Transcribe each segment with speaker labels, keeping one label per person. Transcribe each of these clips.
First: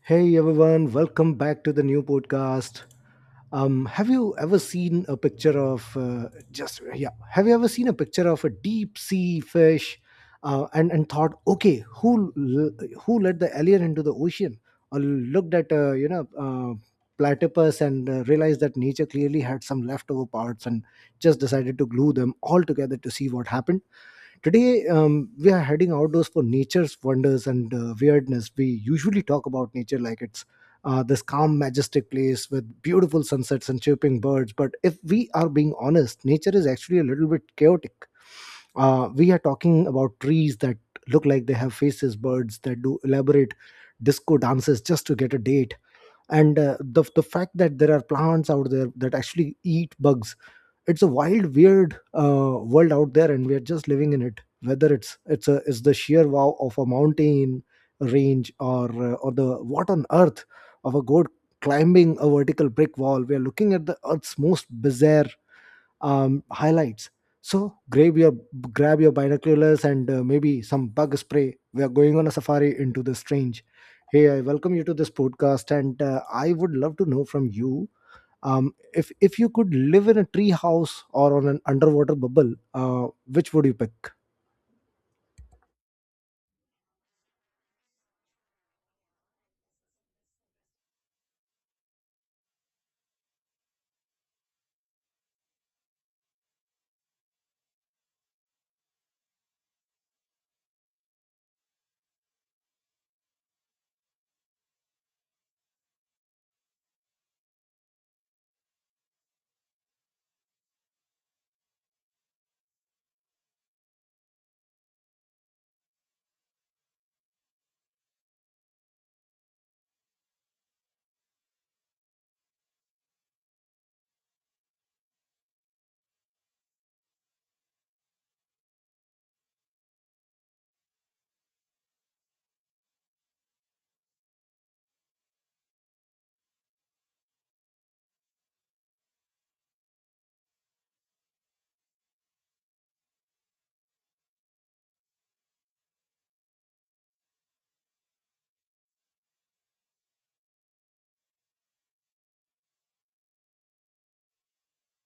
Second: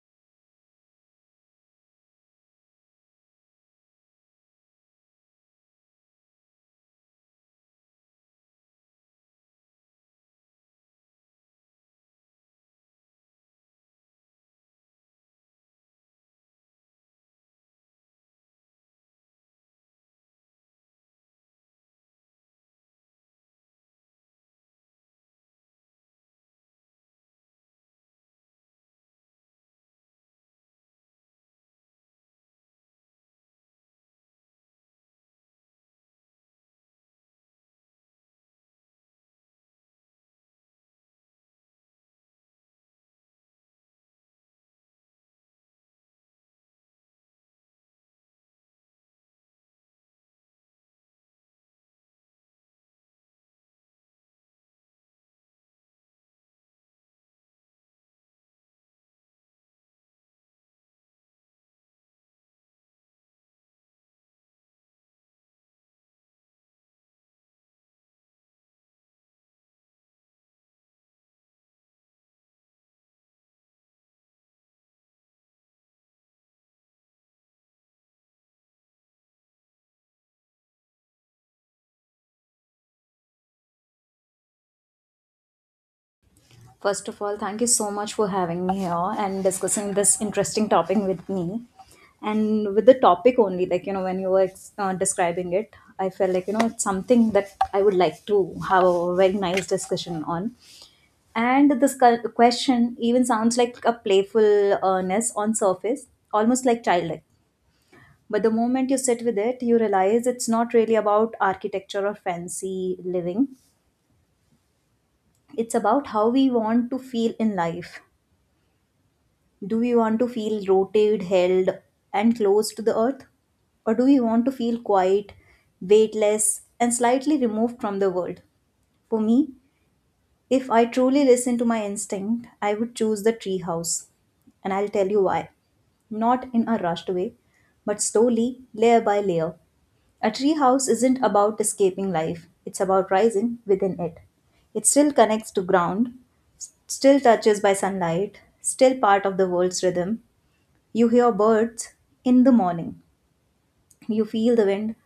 Speaker 1: Hey everyone, welcome back to the new podcast. Have you ever seen a picture of just yeah? Have you ever seen a picture of a deep sea fish, and thought, okay, who let the alien into the ocean, or looked at platypus and realized that nature clearly had some leftover parts and just decided to glue them all together to see what happened? Today, we are heading outdoors for nature's wonders and weirdness. We usually talk about nature like it's this calm, majestic place with beautiful sunsets and chirping birds. But if we are being honest, nature is actually a little bit chaotic. We are talking about trees that look like they have faces, birds that do elaborate disco dances just to get a date. And the fact that there are plants out there that actually eat bugs. It's a wild, weird world out there, and we are just living in it. Whether it's the sheer wow of a mountain range or the what on earth of a goat climbing a vertical brick wall, we are looking at the earth's most bizarre highlights. So grab your binoculars and maybe some bug spray. We are going on a safari into the strange. Hey, I welcome you to this podcast, and I would love to know from you, if you could live in a tree house or on an underwater bubble, which would you pick?
Speaker 2: First of all, thank you so much for having me here and discussing this interesting topic with me. And with the topic only, like, you know, when you were describing it, I felt like, you know, it's something that I would like to have a very nice discussion on. And this question even sounds like a playful earnest on surface, almost like childlike. But the moment you sit with it, you realize it's not really about architecture or fancy living. It's about how we want to feel in life. Do we want to feel rotated, held, and close to the earth? Or do we want to feel quiet, weightless, and slightly removed from the world? For me, if I truly listen to my instinct, I would choose the treehouse. And I'll tell you why. Not in a rushed way, but slowly, layer by layer. A treehouse isn't about escaping life, it's about rising within it. It still connects to ground, still touches by sunlight, still part of the world's rhythm, you hear birds in the morning. You feel the wind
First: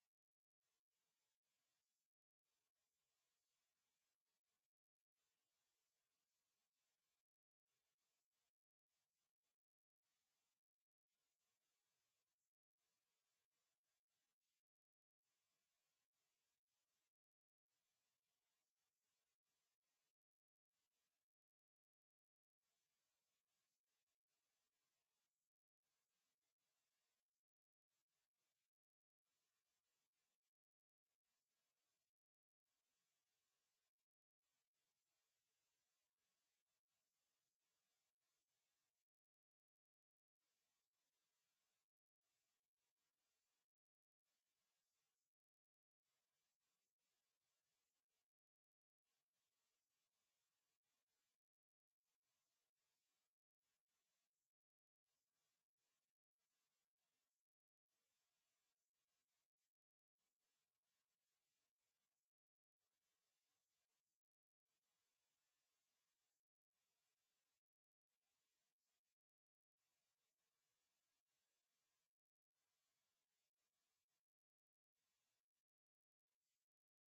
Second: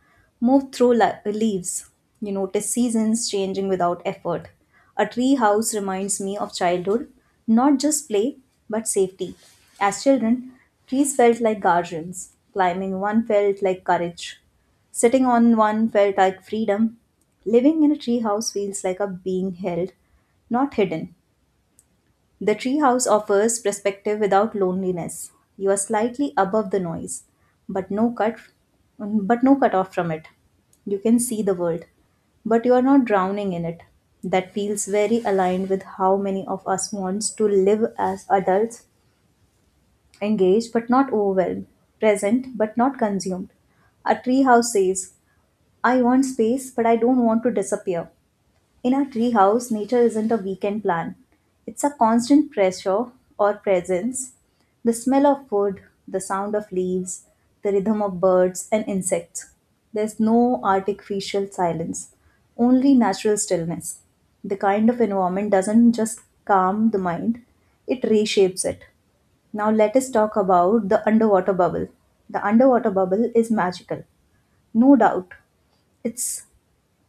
Speaker 2: move through leaves. You notice seasons changing without effort. A tree house reminds me of childhood, not just play, but safety. As children, trees felt like guardians. Climbing one felt like courage. Sitting on one felt like freedom. Living in a tree house feels like a being held, not hidden. The treehouse offers perspective without loneliness. You are slightly above the noise, but no cut but no cut off from it. You can see the world, but you are not drowning in it. That feels very aligned with how many of us wants to live as adults, engaged but not overwhelmed, present but not consumed. A treehouse says, I want space, but I don't want to disappear. In a treehouse, nature isn't a weekend plan. It's a constant pressure or presence. The smell of wood, the sound of leaves, the rhythm of birds and insects. There's no artificial silence, only natural stillness. The kind of environment doesn't just calm the mind, it reshapes it. Now, let us talk about the underwater bubble. The underwater bubble is magical, no doubt. It's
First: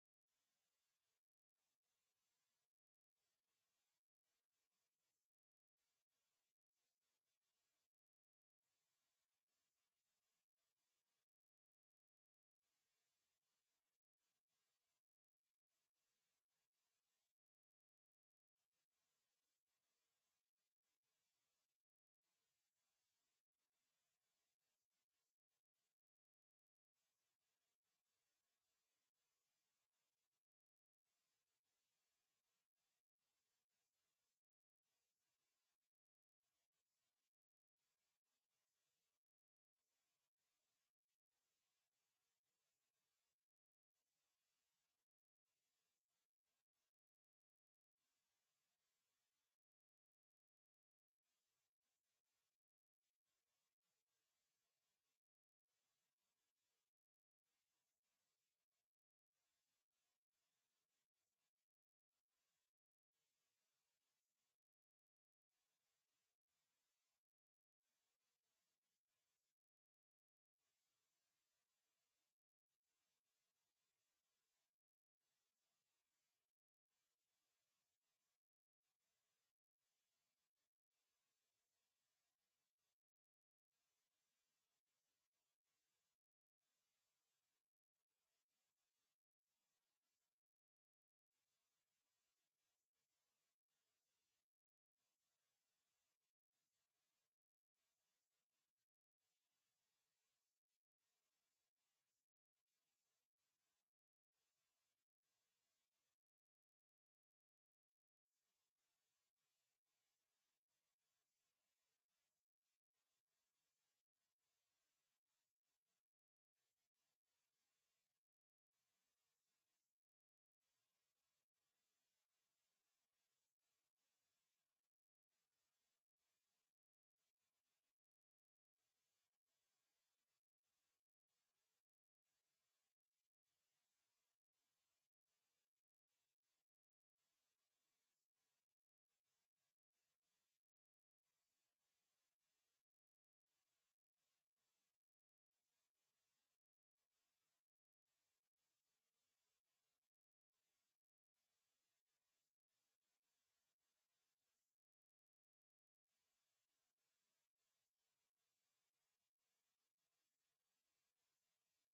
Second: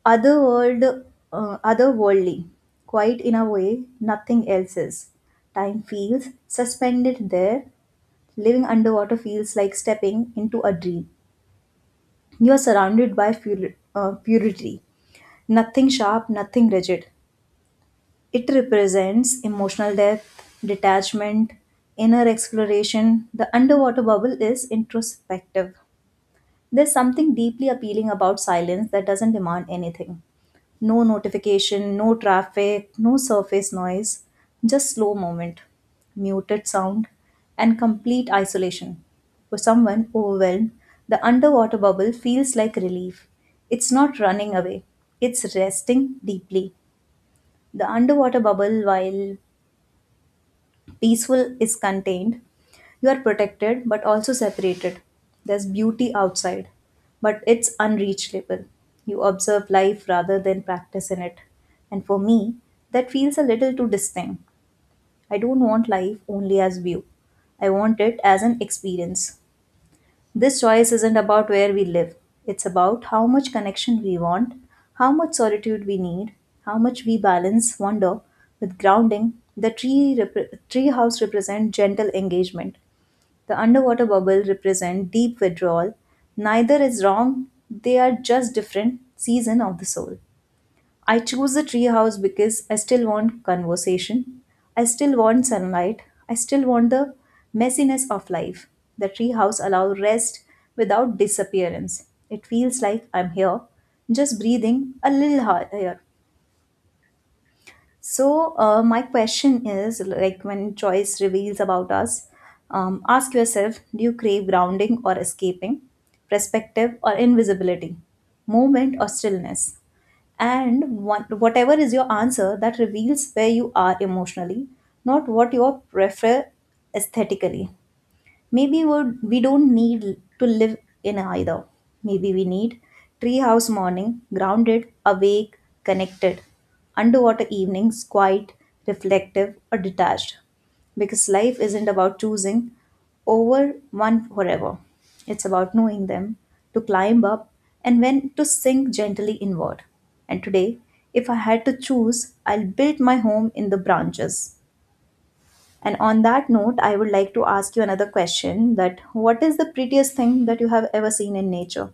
Speaker 2: otherworld otherworldly, quite in a way nothing else is. Time feels suspended there. Living underwater feels like stepping into a dream. You are surrounded by purity, nothing sharp, nothing rigid. It represents emotional depth, detachment, inner exploration. The underwater bubble is introspective. There's something deeply appealing about silence that doesn't demand anything. No notification, no traffic, no surface noise, just slow movement, muted sound, and complete isolation. For someone overwhelmed, the underwater bubble feels like relief. It's not running away, it's resting deeply. The underwater bubble, while peaceful, is contained. You are protected but also separated. There's beauty outside, but it's unreachable. You observe life rather than practice in it. And for me, that feels a little too distinct. I don't want life only as view. I want it as an experience. This choice isn't about where we live. It's about how much connection we want, how much solitude we need, how much we balance wonder with grounding. The tree house represents gentle engagement. The underwater bubble represents deep withdrawal. Neither is wrong, they are just different season of the soul. I choose the tree house because I still want conversation. I still want sunlight. I still want the messiness of life. The tree house allows rest without disappearance. It feels like I'm here, just breathing a little higher. So, my question is like when choice reveals about us, ask yourself, do you crave grounding or escaping, perspective or invisibility, movement or stillness? And one, whatever is your answer, that reveals where you are emotionally, not what you prefer aesthetically. Maybe we don't need to live in either. Maybe we need treehouse morning, grounded, awake, connected. Underwater evenings, quiet, reflective, or detached. Because life isn't about choosing over one forever. It's about knowing them, to climb up, and when to sink gently inward. And today, if I had to choose, I'll build my home in the branches. And on that note, I would like to ask you another question: that what is the prettiest thing that you have ever seen in nature?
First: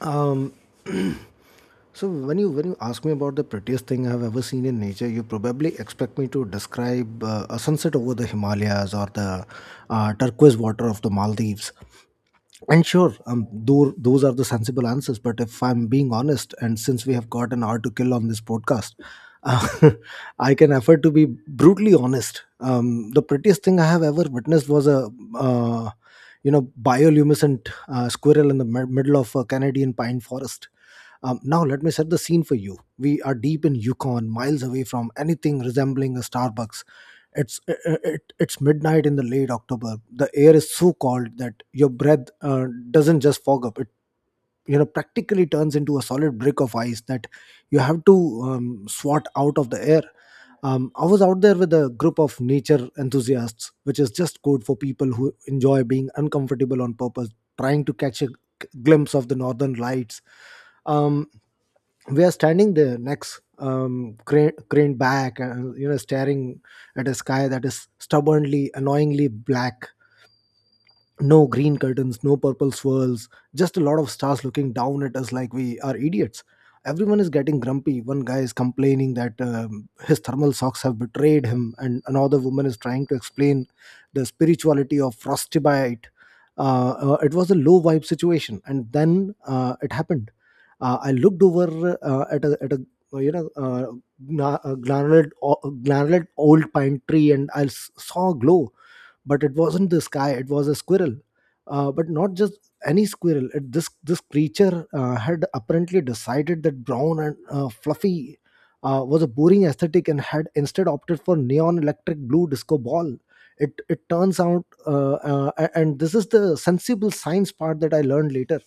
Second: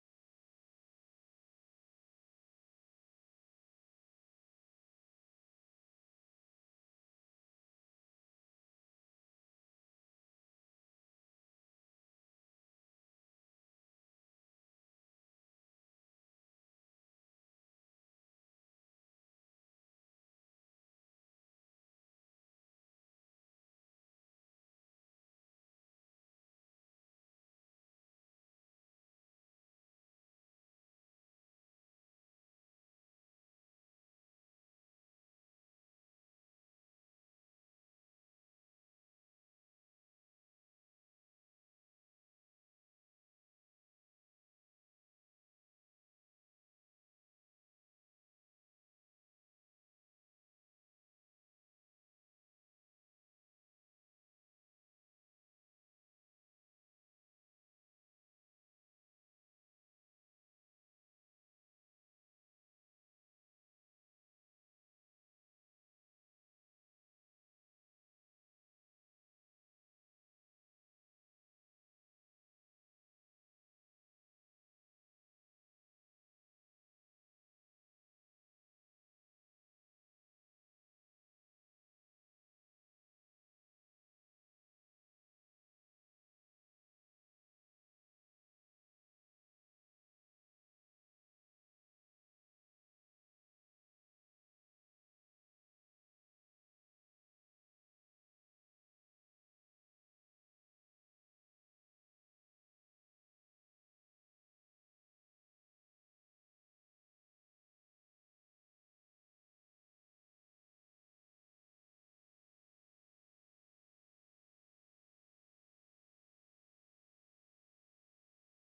Speaker 1: Um, so when you ask me about the prettiest thing I have ever seen in nature, you probably expect me to describe a sunset over the Himalayas or the turquoise water of the Maldives. And sure, though those are the sensible answers, but if I'm being honest, and since we have got an hour to kill on this podcast, uh, I can afford to be brutally honest. The prettiest thing I have ever witnessed was a uh, you know bioluminescent squirrel in the middle of a Canadian pine forest. Now let me set the scene for you. We are deep in Yukon, miles away from anything resembling a Starbucks. It's midnight in the late October. The air is so cold that your breath doesn't just fog up, it practically turns into a solid brick of ice that you have to swat out of the air. I was out there with a group of nature enthusiasts, which is just code for people who enjoy being uncomfortable on purpose, trying to catch a glimpse of the northern lights. um, we are standing there, necks craned back, and staring at a sky that is stubbornly, annoyingly black. No green curtains, no purple swirls, just a lot of stars looking down at us like we are idiots. Everyone is getting grumpy. One guy is complaining that his thermal socks have betrayed him, and another woman is trying to explain the spirituality of frostbite. It was a low vibe situation, and then it happened. I looked over at a uh, you know uh, gnarled, gnarled old pine tree, and saw a glow, but it wasn't this guy, it was a squirrel. But not just any squirrel. It, this this creature had apparently decided that brown and fluffy was a boring aesthetic and had instead opted for neon electric blue disco ball. It turns out, and this is the sensible science part that I learned later,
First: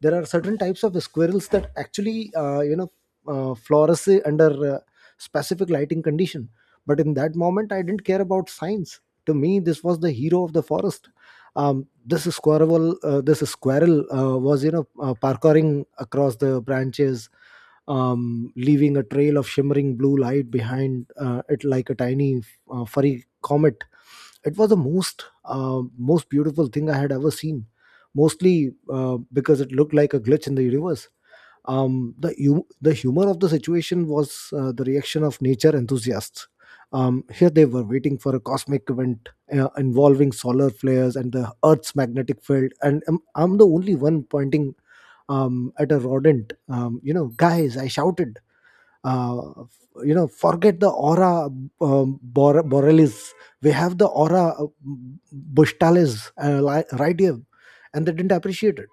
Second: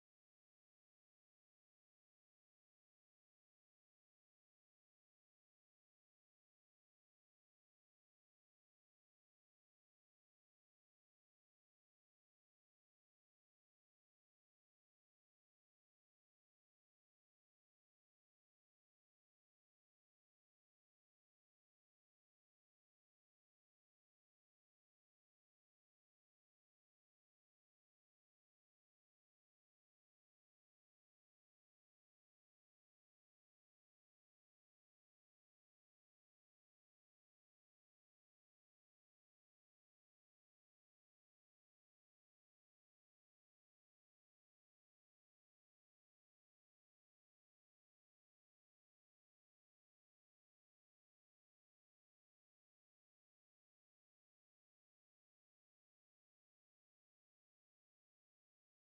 Speaker 1: there are certain types of squirrels that actually uh, you know flourish under specific lighting condition. But in that moment I didn't care about science. To me this was the hero of the forest. This squirrel was, parkouring across the branches, leaving a trail of shimmering blue light behind it, like a tiny furry comet. It was the most beautiful thing I had ever seen, mostly because it looked like a glitch in the universe. The humor of the situation was the reaction of nature enthusiasts. Here they were, waiting for a cosmic event involving solar flares and the Earth's magnetic field, and I'm the only one pointing at a rodent. You know, guys, I shouted, uh, forget the aura borealis. We have the aura bushtalis right here. And they didn't appreciate it.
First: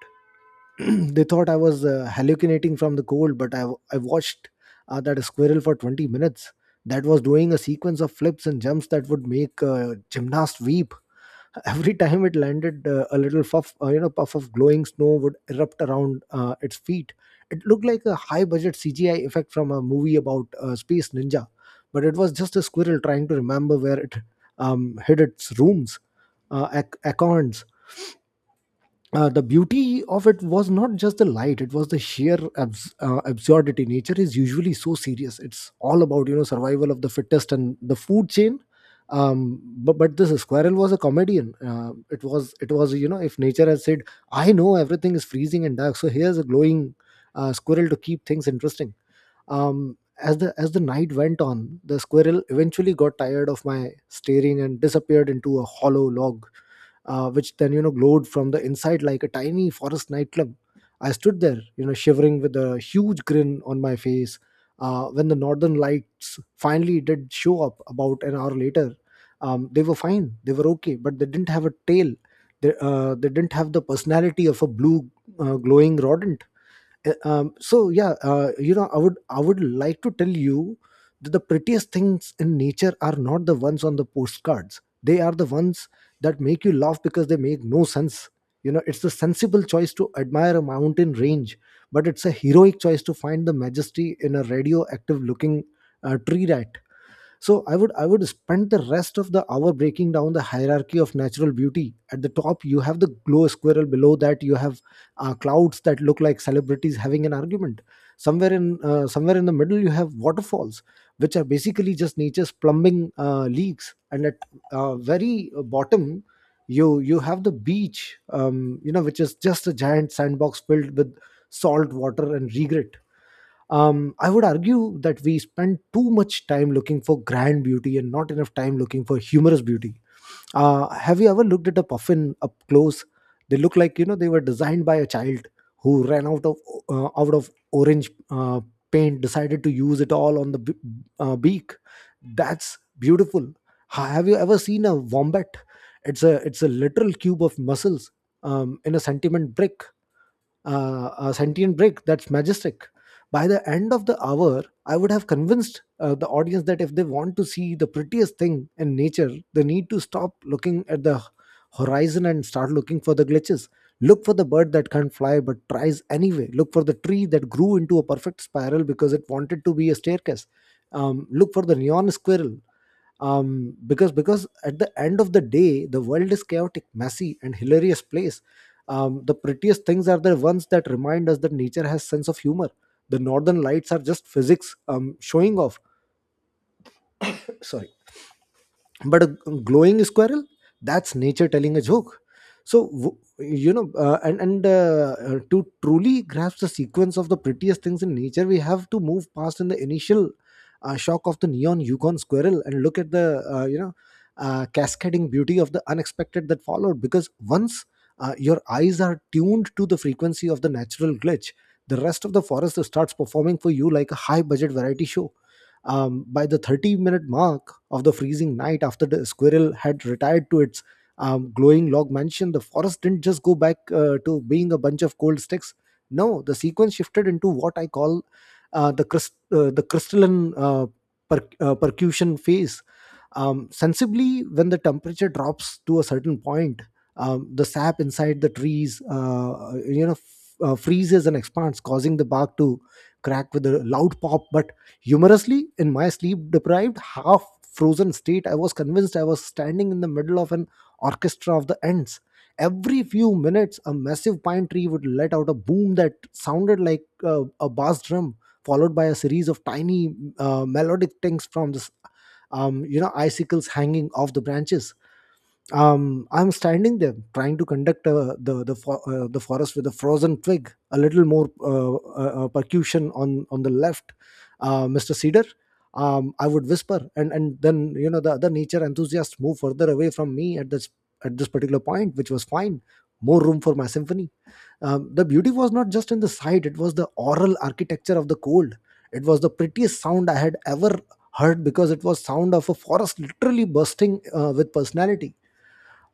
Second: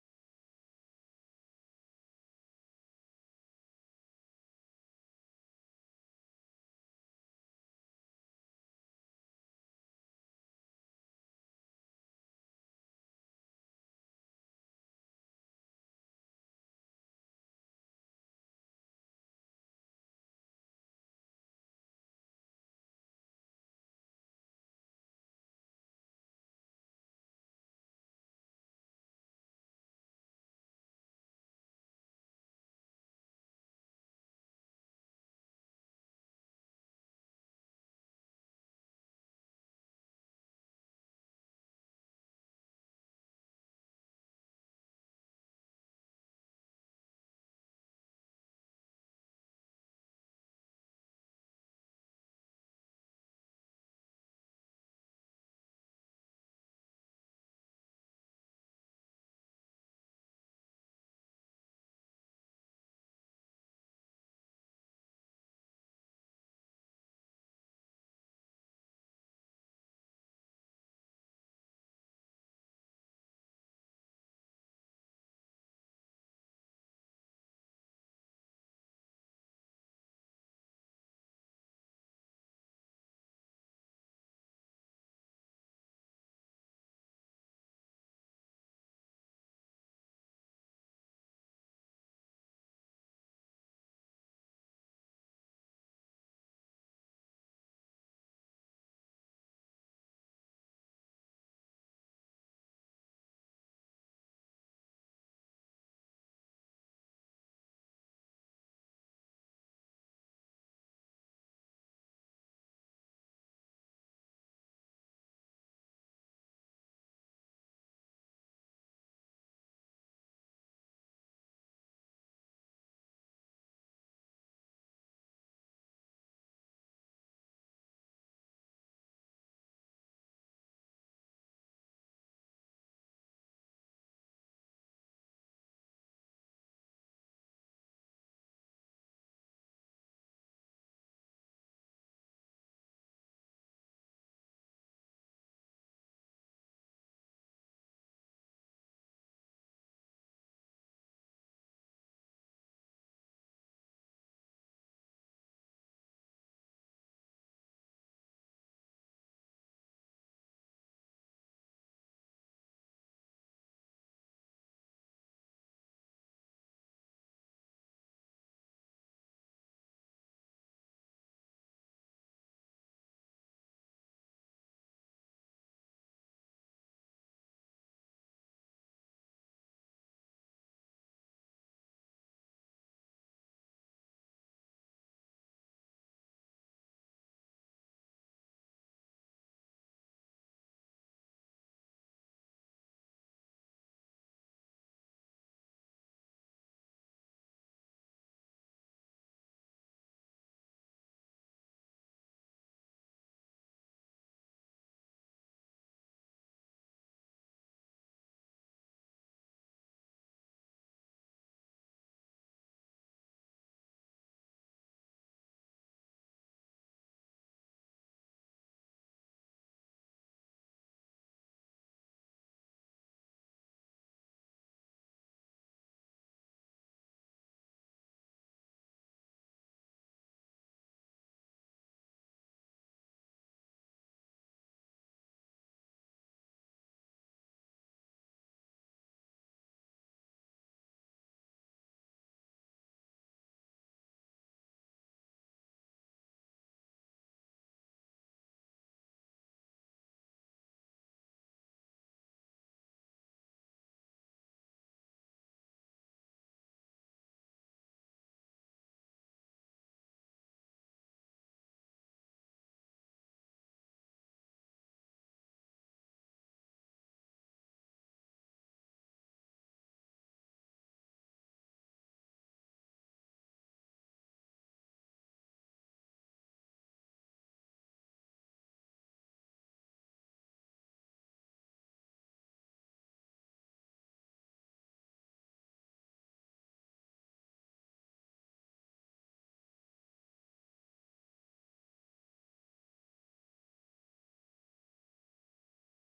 Speaker 1: They thought I was hallucinating from the cold, but I watched that squirrel for 20 minutes that was doing a sequence of flips and jumps that would make a gymnast weep. Every time it landed, a little puff, puff of glowing snow would erupt around its feet. It looked like a high-budget CGI effect from a movie about a space ninja, but it was just a squirrel trying to remember where it hid its rooms, acorns. The beauty of it was not just the light, it was the sheer absurdity. Nature is usually so serious, it's all about, survival of the fittest and the food chain. But this squirrel was a comedian. It was, if nature had said, I know everything is freezing and dark, so here's a glowing squirrel to keep things interesting. As the night went on, the squirrel eventually got tired of my staring and disappeared into a hollow log, which then, glowed from the inside like a tiny forest nightclub. I stood there, shivering with a huge grin on my face. When the northern lights finally did show up about an hour later, they were fine, they were okay, but they didn't have a tail. They didn't have the personality of a blue glowing rodent. So yeah, I would like to tell you that the prettiest things in nature are not the ones on the postcards, they are the ones that make you laugh because they make no sense. You know, it's a sensible choice to admire a mountain range, but it's a heroic choice to find the majesty in a radioactive looking uh, tree ra- so I would spend the rest of the hour breaking down the hierarchy of natural beauty. At the top you have the glow squirrel. Below that you have clouds that look like celebrities having an argument. Somewhere in the middle you have waterfalls, which are basically just nature's plumbing leaks, and at very bottom you have the beach, which is just a giant sandbox filled with salt water and regret. I would argue that we spend too much time looking for grand beauty and not enough time looking for humorous beauty. Have you ever looked at a puffin up close? They look like, they were designed by a child who ran out of orange paint, decided to use it all on the beak. That's beautiful. Have you ever seen a wombat? It's a literal cube of muscles, in a sentiment brick, a sentient brick. That's majestic. By the end of the hour, I would have convinced the audience that if they want to see the prettiest thing in nature, they need to stop looking at the horizon and start looking for the glitches. Look for the bird that can't fly but tries anyway. Look for the tree that grew into a perfect spiral because it wanted to be a staircase. Look for the neon squirrel because at the end of the day, the world is chaotic, messy, and hilarious place. The prettiest things are the ones that remind us that nature has sense of humor. The northern lights are just physics showing off. Sorry, but a glowing squirrel, that's nature telling a joke. So w- you know and to truly grasp the sequence of the prettiest things in nature, we have to move past in the initial shock of the neon Yukon squirrel and look at the cascading beauty of the unexpected that followed. Because once your eyes are tuned to the frequency of the natural glitch, the rest of the forest starts performing for you like a high budget variety show. By the 30-minute mark of the freezing night, after the squirrel had retired to its glowing log mansion, the forest didn't just go back to being a bunch of cold sticks. No, the sequence shifted into what I call the crystalline percussion phase. Sensibly, when the temperature drops to a certain point, the sap inside the trees, freezes and expands, causing the bark to crack with a loud pop. But humorously, in my sleep-deprived, half-frozen state, I was convinced I was standing in the middle of an orchestra of the ants. Every few minutes, a massive pine tree would let out a boom that sounded like a bass drum, followed by a series of tiny melodic tings from this icicles hanging off the branches. I'm standing there trying to conduct the forest with a frozen twig. A little more percussion on the left, Mr. Cedar, I would whisper. And then the other nature enthusiasts move further away from me at this particular point, which was fine. More room for my symphony. The beauty was not just in the sight, it was the oral architecture of the cold. It was the prettiest sound I had ever heard, because it was sound of a forest literally bursting with personality.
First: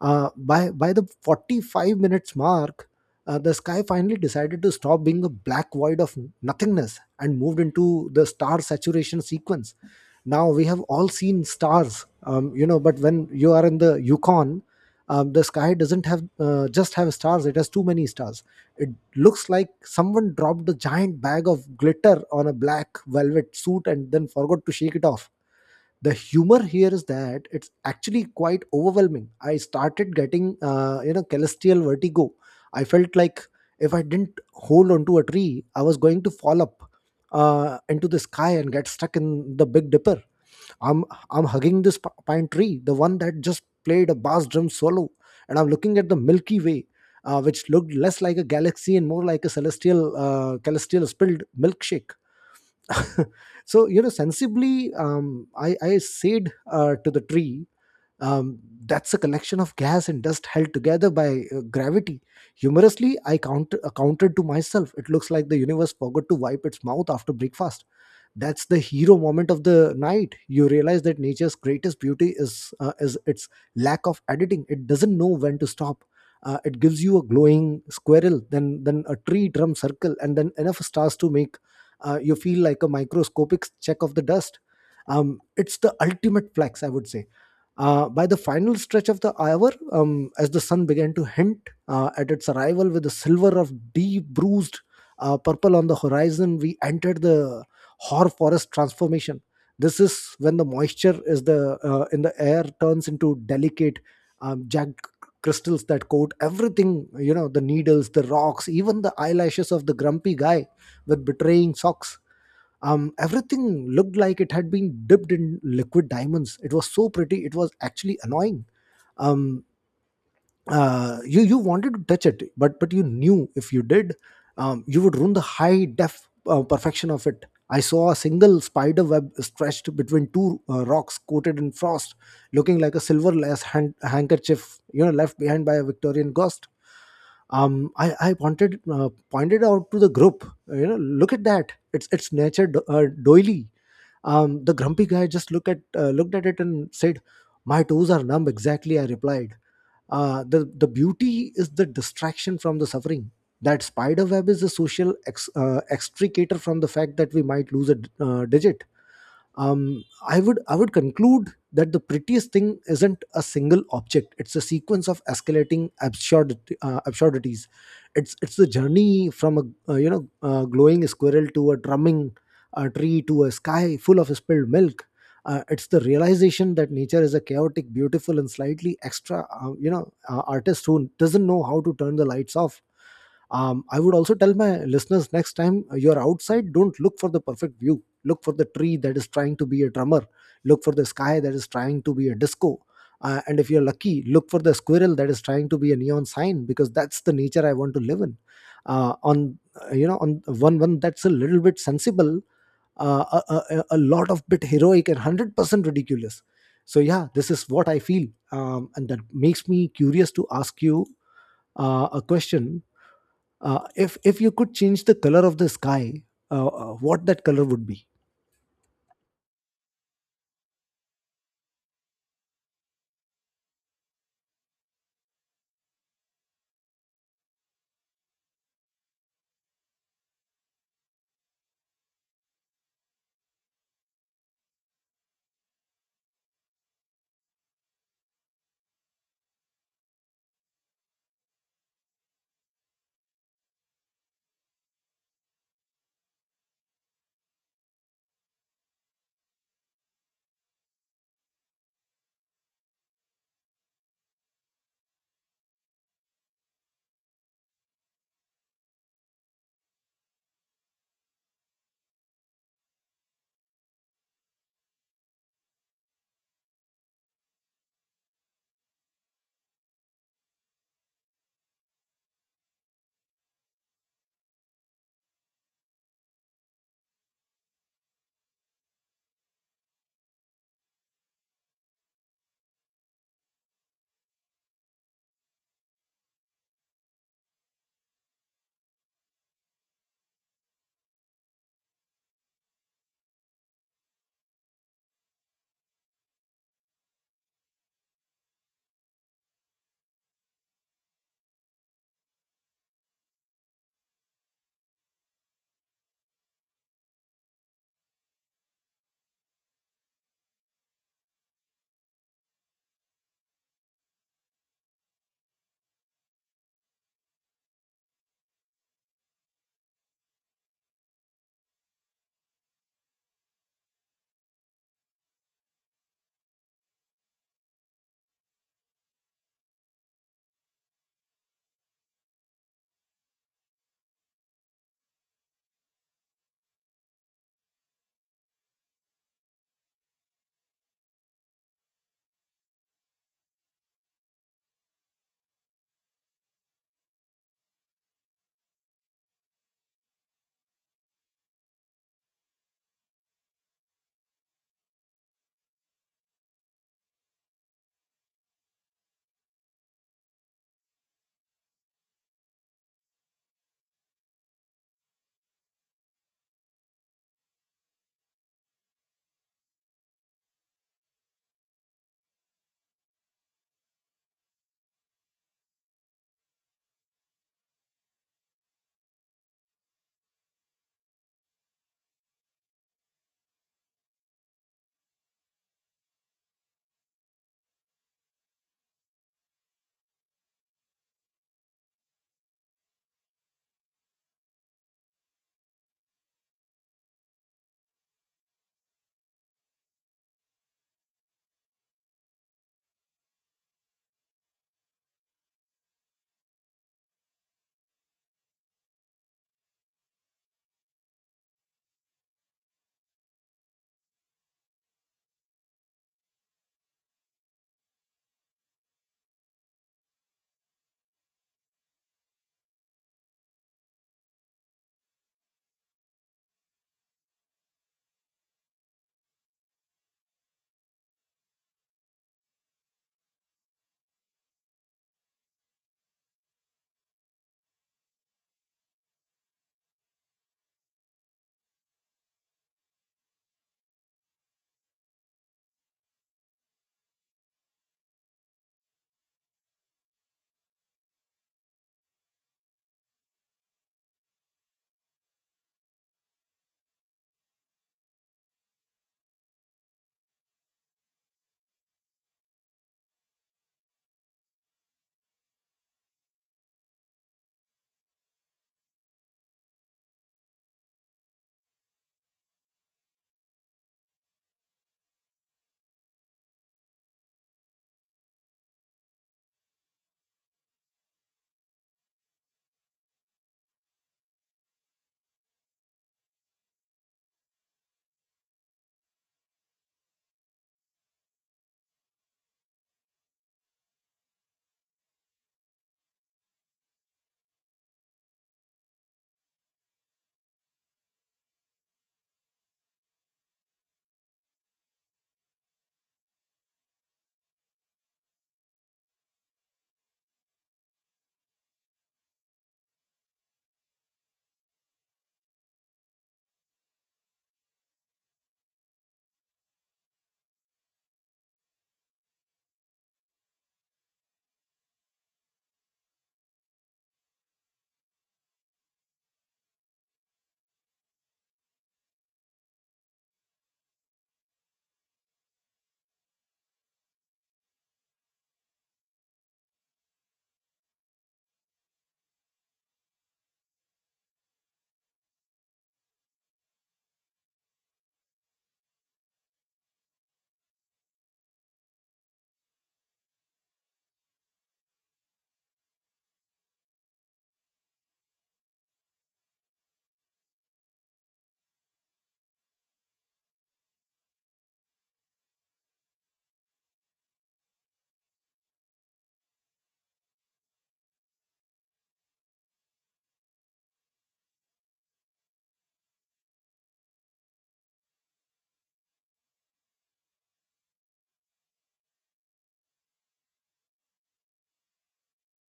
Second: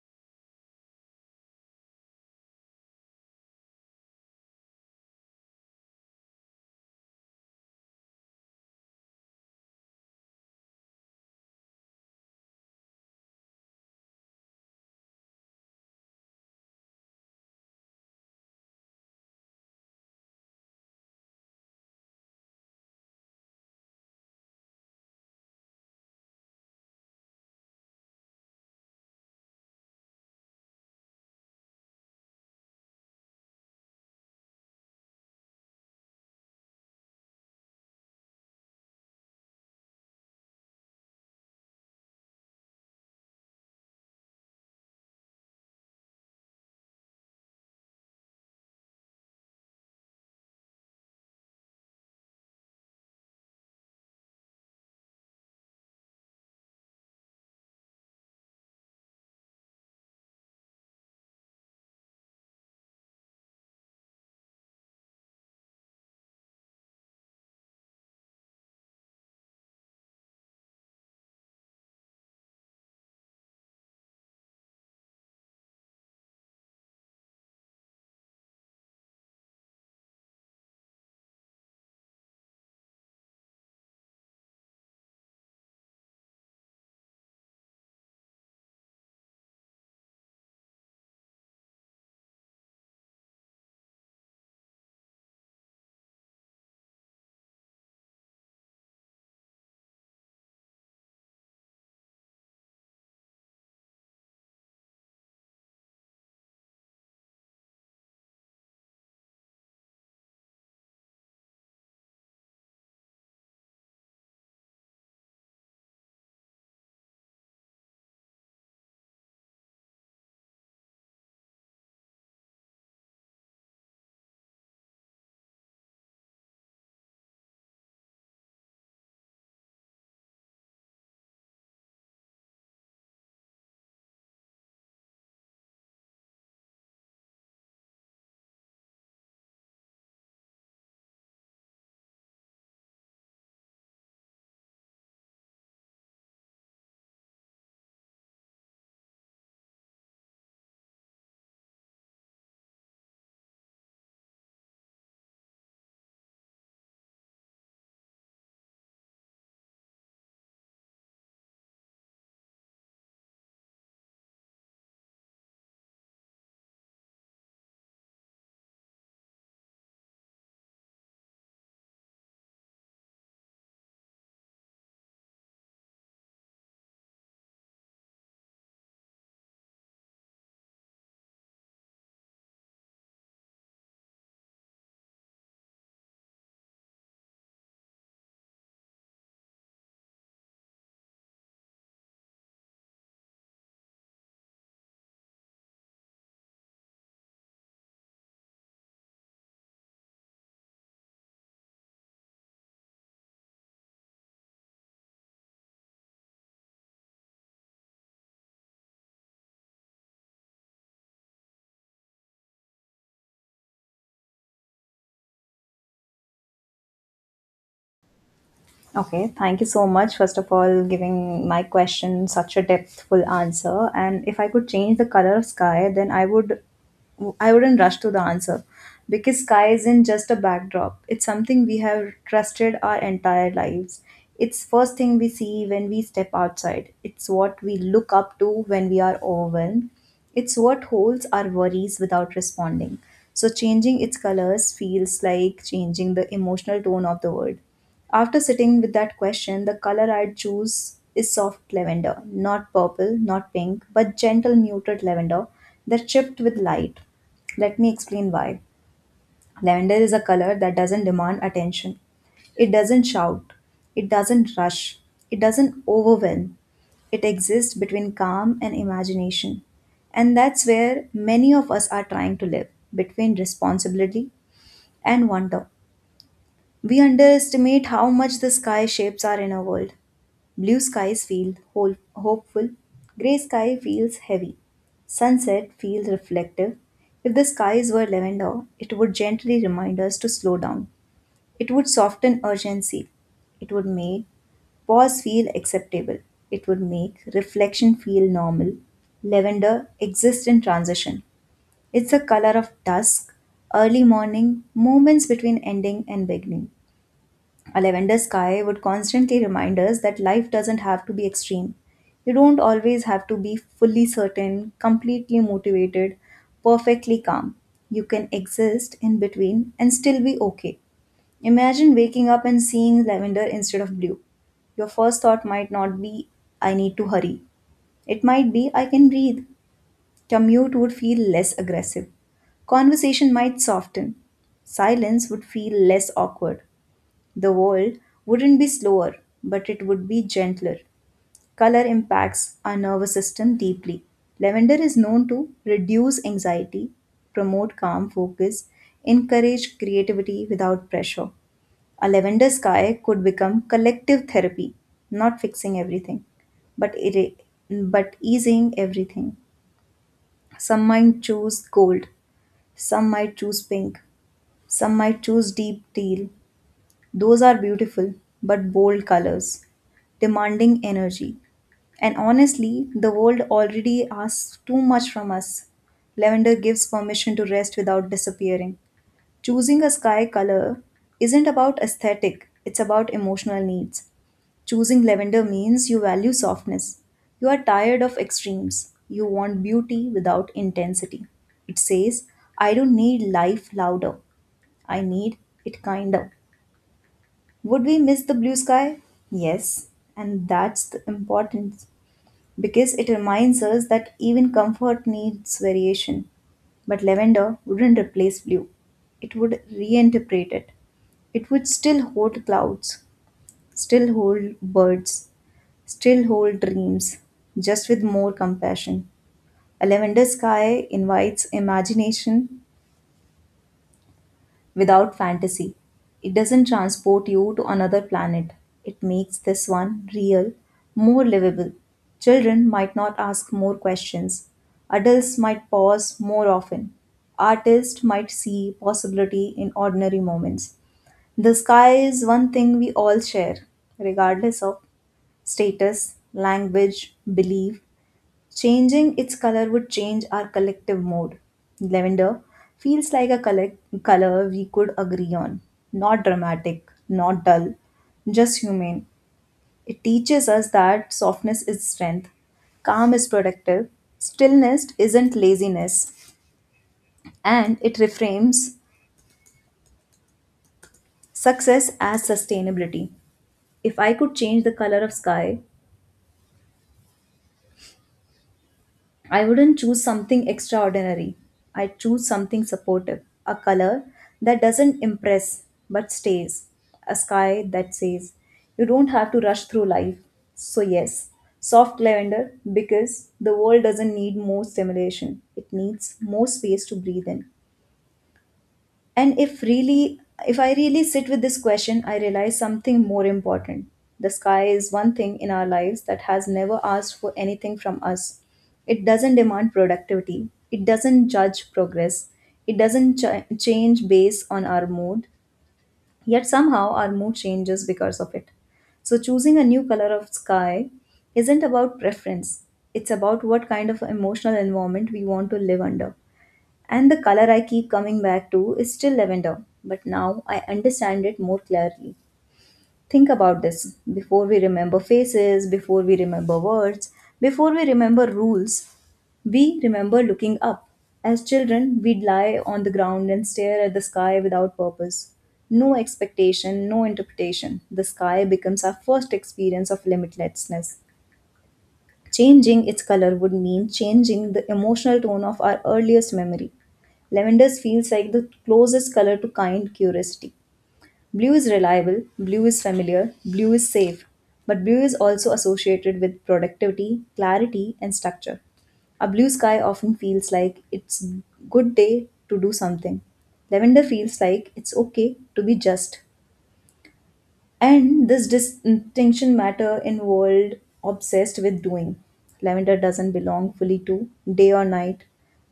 Speaker 1: By the 45 minutes mark, the sky finally decided to stop being a black void of nothingness and moved into the star saturation sequence. Now we have all seen stars, but when you are in the Yukon, the sky doesn't have just have stars, it has too many stars. It looks like someone dropped a giant bag of glitter on a black velvet suit and then forgot to shake it off. The humor here is that it's actually quite overwhelming. I started getting celestial vertigo. I felt like if I didn't hold onto a tree, I was going to fall up into the sky and get stuck in the Big Dipper. I'm I'm hugging this pine tree, the one that just played a bass drum solo, and I'm looking at the Milky Way, which looked less like a galaxy and more like a celestial spilled milkshake. So you know, sensibly, I said to the tree, um, that's a collection of gas and dust held together by gravity. Humorously, I counted to myself, it looks like the universe forgot to wipe its mouth after breakfast. That's the hero moment of the night. You realize that nature's greatest beauty is its lack of editing. It doesn't know when to stop. It gives you a glowing squirrel, then a tree drum circle, and then enough stars to make you feel like a microscopic check of the dust. It's the ultimate flex, I would say. By the final stretch of the hour, as the sun began to hint at its arrival with the silver of deep bruised purple on the horizon, we entered the or forest transformation. This is when the moisture is the in the air turns into delicate, jagged crystals that coat everything. You know, the needles, the rocks, even the eyelashes of the grumpy guy with betraying socks. Everything looked like it had been dipped in liquid diamonds. It was so pretty, it was actually annoying. Um, you wanted to touch it, but you knew if you did, you would ruin the high def perfection of it. I saw a single spider web stretched between two rocks coated in frost, looking like a silver lace handkerchief, you know, left behind by a Victorian ghost. I pointed out to the group, you know, look at that. It's nature doily. The grumpy guy just looked at it and said, "My toes are numb." Exactly, I replied, the beauty is the distraction from the suffering. That spider web is a social extricator from the fact that we might lose a digit. I would conclude that the prettiest thing isn't a single object; it's a sequence of escalating absurdities. It's the journey from a glowing squirrel to a drumming tree to a sky full of spilled milk. It's the realization that nature is a chaotic, beautiful, and slightly extra artist who doesn't know how to turn the lights off. I would also tell my listeners, next time you're outside, don't look for the perfect view. Look for the tree that is trying to be a drummer. Look for the sky that is trying to be a disco. And if you're lucky, look for the squirrel that is trying to be a neon sign, because that's the nature I want to live in. Uh, on uh, you know on one one that's a little bit sensible, a lot of bit heroic, and 100% ridiculous. So yeah, this is what I feel, and that makes me curious to ask you a question. If you could change the color of the sky, what that color would be?
Speaker 2: Okay, thank you so much, first of all, giving my question such a depthful answer. And if I could change the color of sky, then I wouldn't rush to the answer, because sky isn't just a backdrop. It's something we have trusted our entire lives. It's first thing we see when we step outside. It's what we look up to when we are overwhelmed. It's what holds our worries without responding. So changing its colors feels like changing the emotional tone of the world. After sitting with that question, the color I'd choose is soft lavender, not purple, not pink, but gentle muted lavender that chipped with light. Let me explain why. Lavender is a color that doesn't demand attention. It doesn't shout. It doesn't rush. It doesn't overwhelm. It exists between calm and imagination. And that's where many of us are trying to live, between responsibility and wonder. We underestimate how much the sky shapes our inner world. Blue skies feel whole, hopeful, grey sky feels heavy, sunset feels reflective. If the skies were lavender, it would gently remind us to slow down. It would soften urgency. It would make pause feel acceptable. It would make reflection feel normal. Lavender exists in transition. It's a color of dusk, early morning, moments between ending and beginning. A lavender sky would constantly remind us that life doesn't have to be extreme. You don't always have to be fully certain, completely motivated, perfectly calm. You can exist in between and still be okay. Imagine waking up and seeing lavender instead of blue. Your first thought might not be, I need to hurry. It might be, I can breathe. Commute would feel less aggressive. Conversation might soften. Silence would feel less awkward. The world wouldn't be slower, but it would be gentler. Color impacts our nervous system deeply. Lavender is known to reduce anxiety, promote calm focus, encourage creativity without pressure. A lavender sky could become collective therapy, not fixing everything, but easing everything. Some might choose gold, some might choose pink, some might choose deep teal. Those are beautiful but bold colors, demanding energy. And honestly, the world already asks too much from us. Lavender gives permission to rest without disappearing. Choosing a sky color isn't about aesthetic, it's about emotional needs. Choosing lavender means you value softness. You are tired of extremes. You want beauty without intensity. It says, I don't need life louder, I need it kinder. Would we miss the blue sky? Yes, and that's the importance, because it reminds us that even comfort needs variation. But lavender wouldn't replace blue, it would reinterpret it. It would still hold clouds, still hold birds, still hold dreams, just with more compassion. A lavender sky invites imagination without fantasy. It doesn't transport you to another planet. It makes this one real, more livable. Children might not ask more questions. Adults might pause more often. Artists might see possibility in ordinary moments. The sky is one thing we all share, regardless of status, language, belief. Changing its color would change our collective mood. Lavender feels like a color we could agree on. Not dramatic, not dull, just humane. It teaches us that softness is strength, calm is productive, stillness isn't laziness, and it reframes success as sustainability. If I could change the color of sky, I wouldn't choose something extraordinary. I choose something supportive, a color that doesn't impress but stays, a sky that says, you don't have to rush through life. So, yes, soft lavender, because the world doesn't need more stimulation, it needs more space to breathe in. And if really, if I really sit with this question, I realize something more important. The sky is one thing in our lives that has never asked for anything from us. It doesn't demand productivity, it doesn't judge progress, it doesn't change based on our mood, yet somehow our mood changes because of it. So, choosing a new color of sky isn't about preference, it's about what kind of emotional environment we want to live under. And the color I keep coming back to is still lavender, but now I understand it more clearly. Think about this: before we remember faces, before we remember words, before we remember rules, we remember looking up. As children, we'd lie on the ground and stare at the sky without purpose. No expectation, no interpretation. The sky becomes our first experience of limitlessness. Changing its color would mean changing the emotional tone of our earliest memory. Lavender feels like the closest color to kind curiosity. Blue is reliable, blue is familiar, blue is safe, but blue is also associated with productivity, clarity, and structure. A blue sky often feels like it's good day to do something. Lavender feels like it's okay to be just. And this distinction matter in world obsessed with doing. Lavender doesn't belong fully to day or night,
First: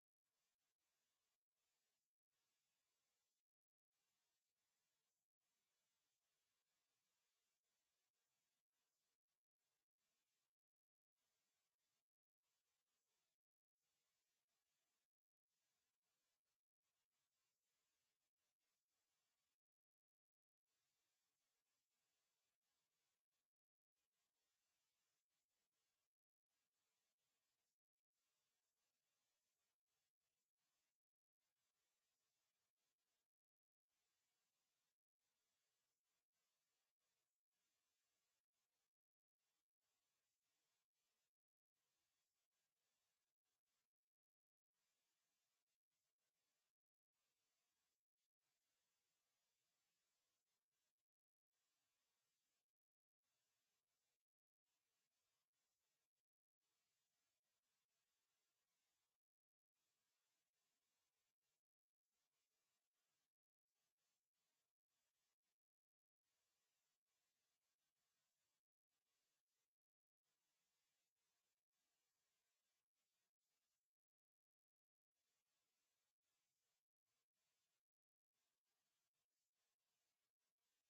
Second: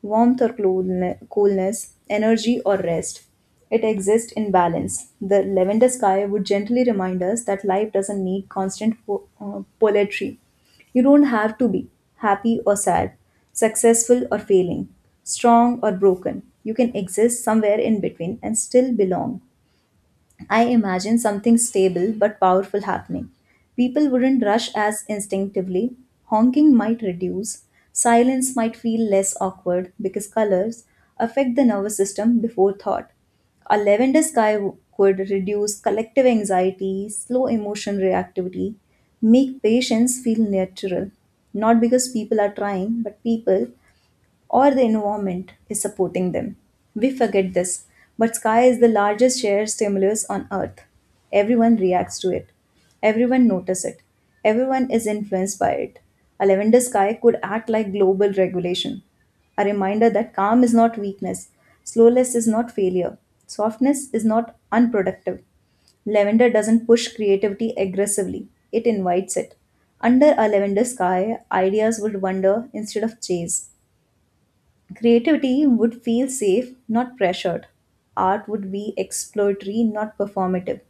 Speaker 2: warmth or coolness, energy or rest. It exists in balance. The lavender sky would gently remind us that life doesn't need constant poetry. You don't have to be happy or sad, successful or failing, strong or broken. You can exist somewhere in between and still belong. I imagine something stable but powerful happening. People wouldn't rush as instinctively. Honking might reduce. Silence might feel less awkward because colors affect the nervous system before thought. A could reduce collective anxiety, slow emotion reactivity, make patients feel natural. Not because people are trying, but people or the environment is supporting them. We forget this, but sky is the largest shared stimulus on earth. Everyone reacts to it. Everyone notices it. Everyone is influenced by it. A lavender sky could act like global regulation. A reminder that calm is not weakness, slowness is not failure, softness is not unproductive. Lavender doesn't push creativity aggressively, it invites it. Under a lavender sky, ideas would wander instead of chase. Creativity would feel safe, not pressured. Art would be exploratory, not performative.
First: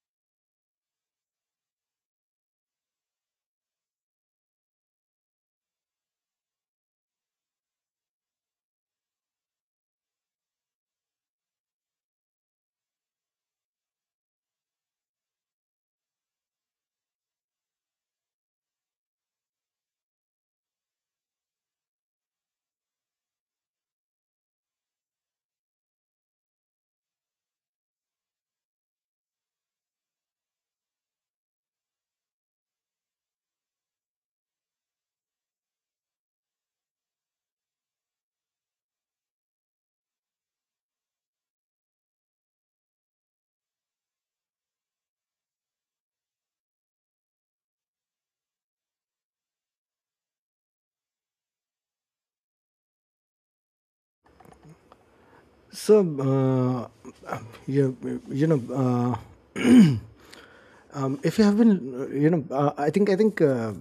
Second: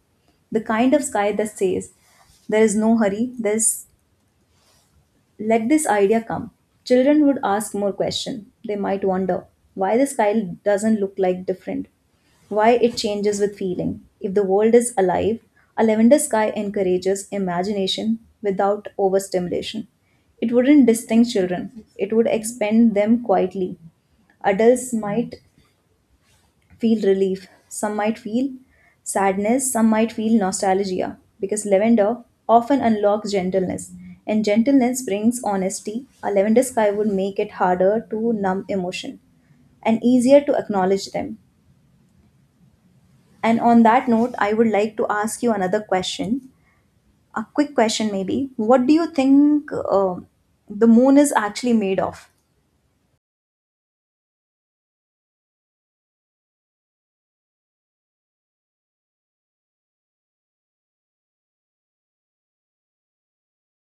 Speaker 2: The kind of sky that says, there is no hurry, there's let this idea come. Children would ask more questions. They might wonder why the sky doesn't look like different, why it changes with feeling. If the world is alive, a lavender sky encourages imagination without overstimulation. It wouldn't distinguish children, it would expand them quietly. Adults might feel relief. Some might feel sadness, some might feel nostalgia because lavender often unlocks gentleness and gentleness brings honesty. A lavender sky would make it harder to numb emotion and easier to acknowledge them. And on that note, I would like to ask you another question, a quick question maybe. What do you think the moon is actually made of?
Speaker 1: So uh, you you know uh, if you have been you know I think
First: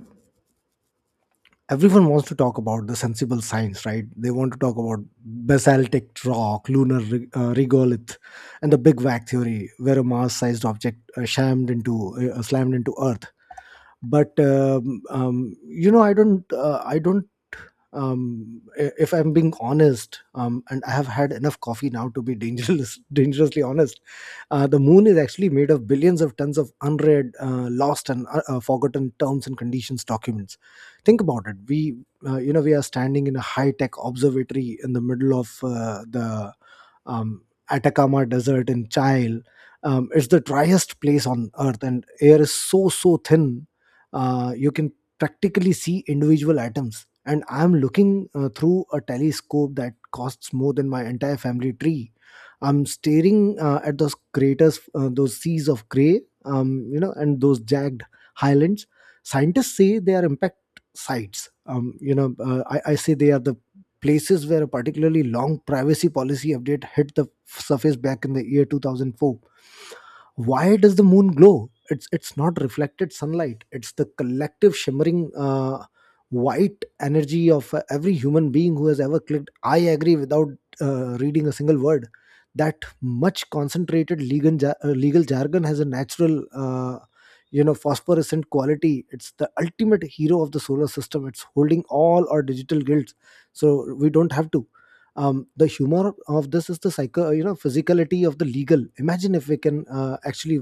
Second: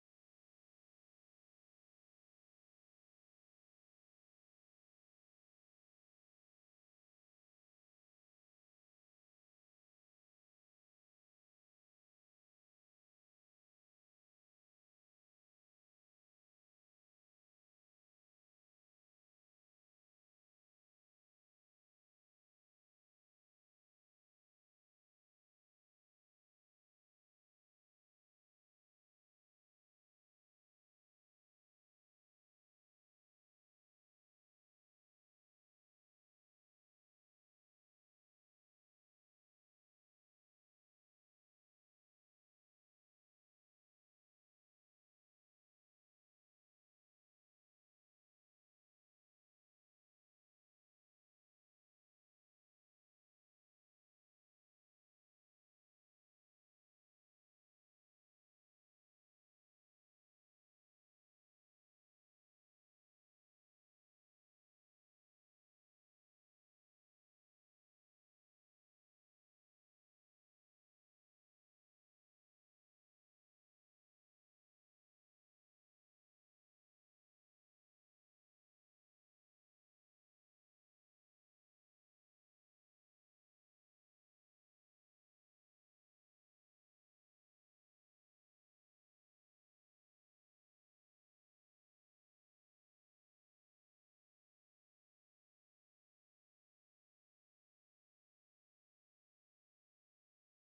Speaker 1: everyone wants to talk about the sensible science, right? They want to talk about basaltic rock, regolith, and the Big Bang theory, where a mass-sized object shammed into slammed into Earth. But you know I don't I don't I- if I'm being honest, and I have had enough coffee now to be dangerous, dangerously honest, the moon is actually made of billions of tons of unread, lost, and forgotten terms and conditions documents. Think about it. We we are standing in a high tech observatory in the middle of the um, Atacama Desert in Chile. It's the driest place on Earth, and air is so thin, you can practically see individual atoms. And I'm looking through a telescope that costs more than my entire family tree. I'm staring at those craters, those seas of gray, and those jagged highlands. Scientists say they are impact sites. I say they are the places where a particularly long privacy policy update hit the surface back in the year 2004. Why does the moon glow? It's not reflected sunlight. It's the collective shimmering white energy of every human being who has ever clicked I agree without reading a single word. That much concentrated legal jargon has a natural, phosphorescent quality. It's the ultimate hero of the solar system. It's holding all our digital guilds so we don't have to. The humor of this is the psycho you know physicality of the legal. Imagine if we can actually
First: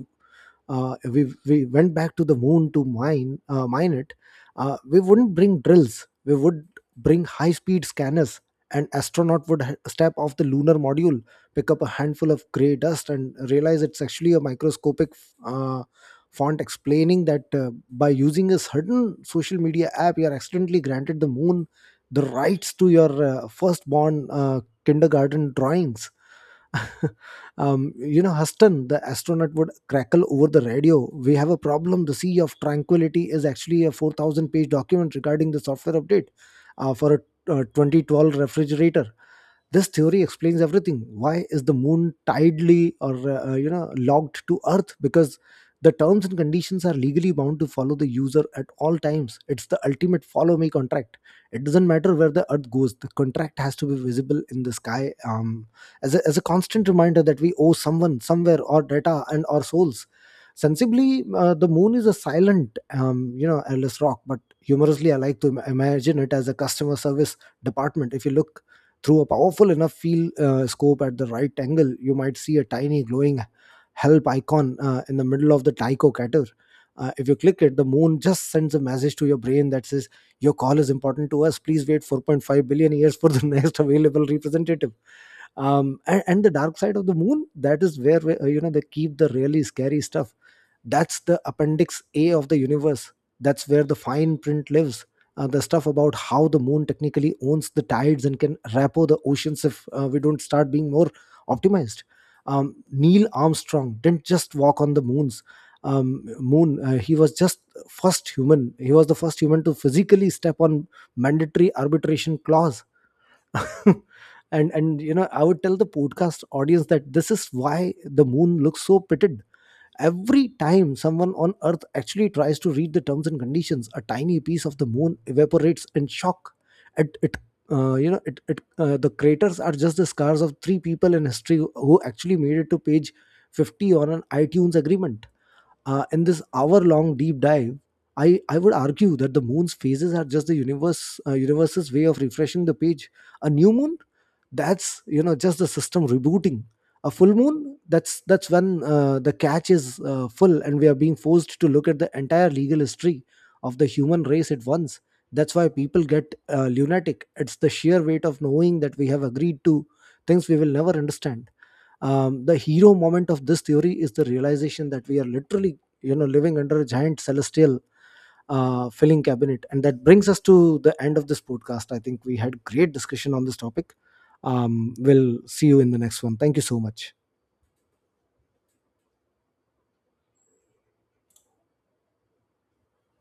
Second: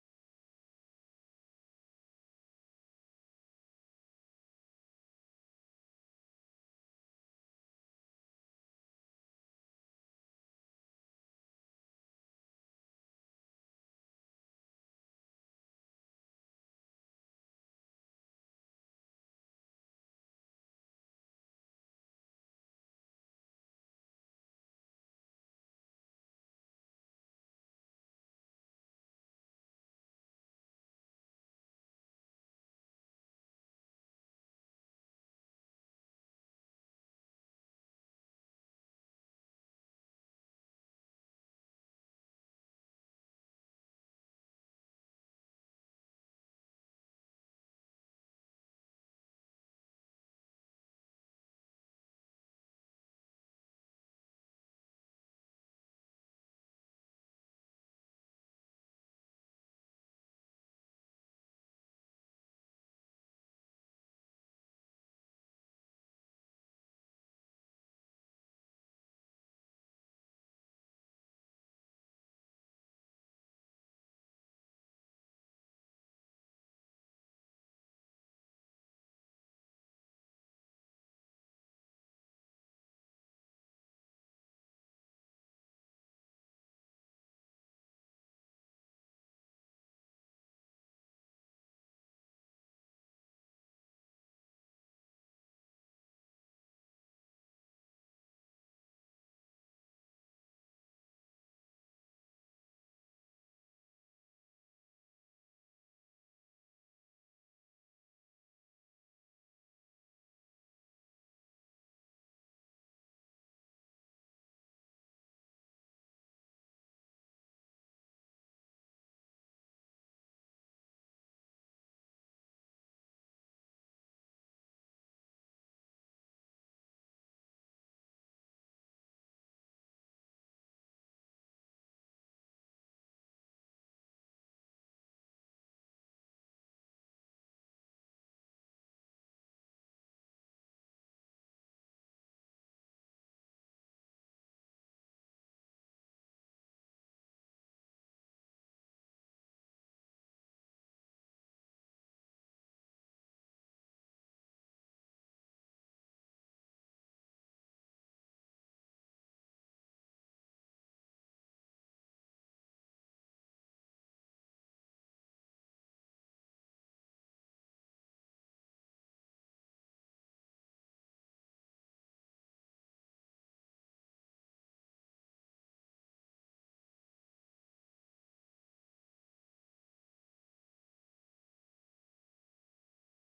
Speaker 1: we went back to the moon to mine it, we wouldn't bring drills. We would bring high speed scanners, and astronaut would step off the lunar module, pick up a handful of gray dust, and realize it's actually a microscopic uh, font explaining that by using a certain social media app, you are accidentally granted the moon the rights to your firstborn kindergarten drawings. Huston, the astronaut, would crackle over the radio. We have a problem. The Sea of Tranquility is actually a 4,000 page document regarding the software update for a 2012 refrigerator. This theory explains everything. Why is the moon tidally or you know logged to Earth? Because the terms and conditions are legally bound to follow the user at all times. It's the ultimate follow me contract. It doesn't matter where the Earth goes, the contract has to be visible in the sky, as a constant reminder that we owe someone somewhere our data and our souls. Sensibly, the moon is a silent, airless rock, but humorously I like to imagine it as a customer service department. If you look through a powerful enough field scope at the right angle, you might see a tiny glowing help icon in the middle of the Tycho crater. If you click it, the moon just sends a message to your brain that says, Your call is important to us. Please wait 4.5 billion years for the next available representative. And the dark side of the moon, that is where, they keep the really scary stuff. That's the Appendix A of the universe. That's where the fine print lives. The stuff about how the moon technically owns the tides and can repo the oceans if we don't start being more optimized. Neil Armstrong didn't just walk on the moon's moon. He was just First human. He was the first human to physically step on mandatory arbitration clause. and and I would tell the podcast audience that this is why the moon looks so pitted. Every time someone on Earth actually tries to read the terms and conditions, a tiny piece of the moon evaporates in shock. It you know, it The craters are just the scars of three people in history who actually made it to page 50 on an iTunes agreement. In this hour long deep dive, I would argue that the moon's phases are just the universe's way of refreshing the page. A new moon, that's just the system rebooting. A full moon, that's when the catch is full and we are being forced to look at the entire legal history of the human race at once. That's why people get lunatic. It's the sheer weight of knowing that we have agreed to things we will never understand. The hero moment of this theory is the realization that we are literally living under a giant celestial filling cabinet. And that brings us to the end of this podcast. I think we had great discussion on this topic. We'll see you in the next one. Thank you so much.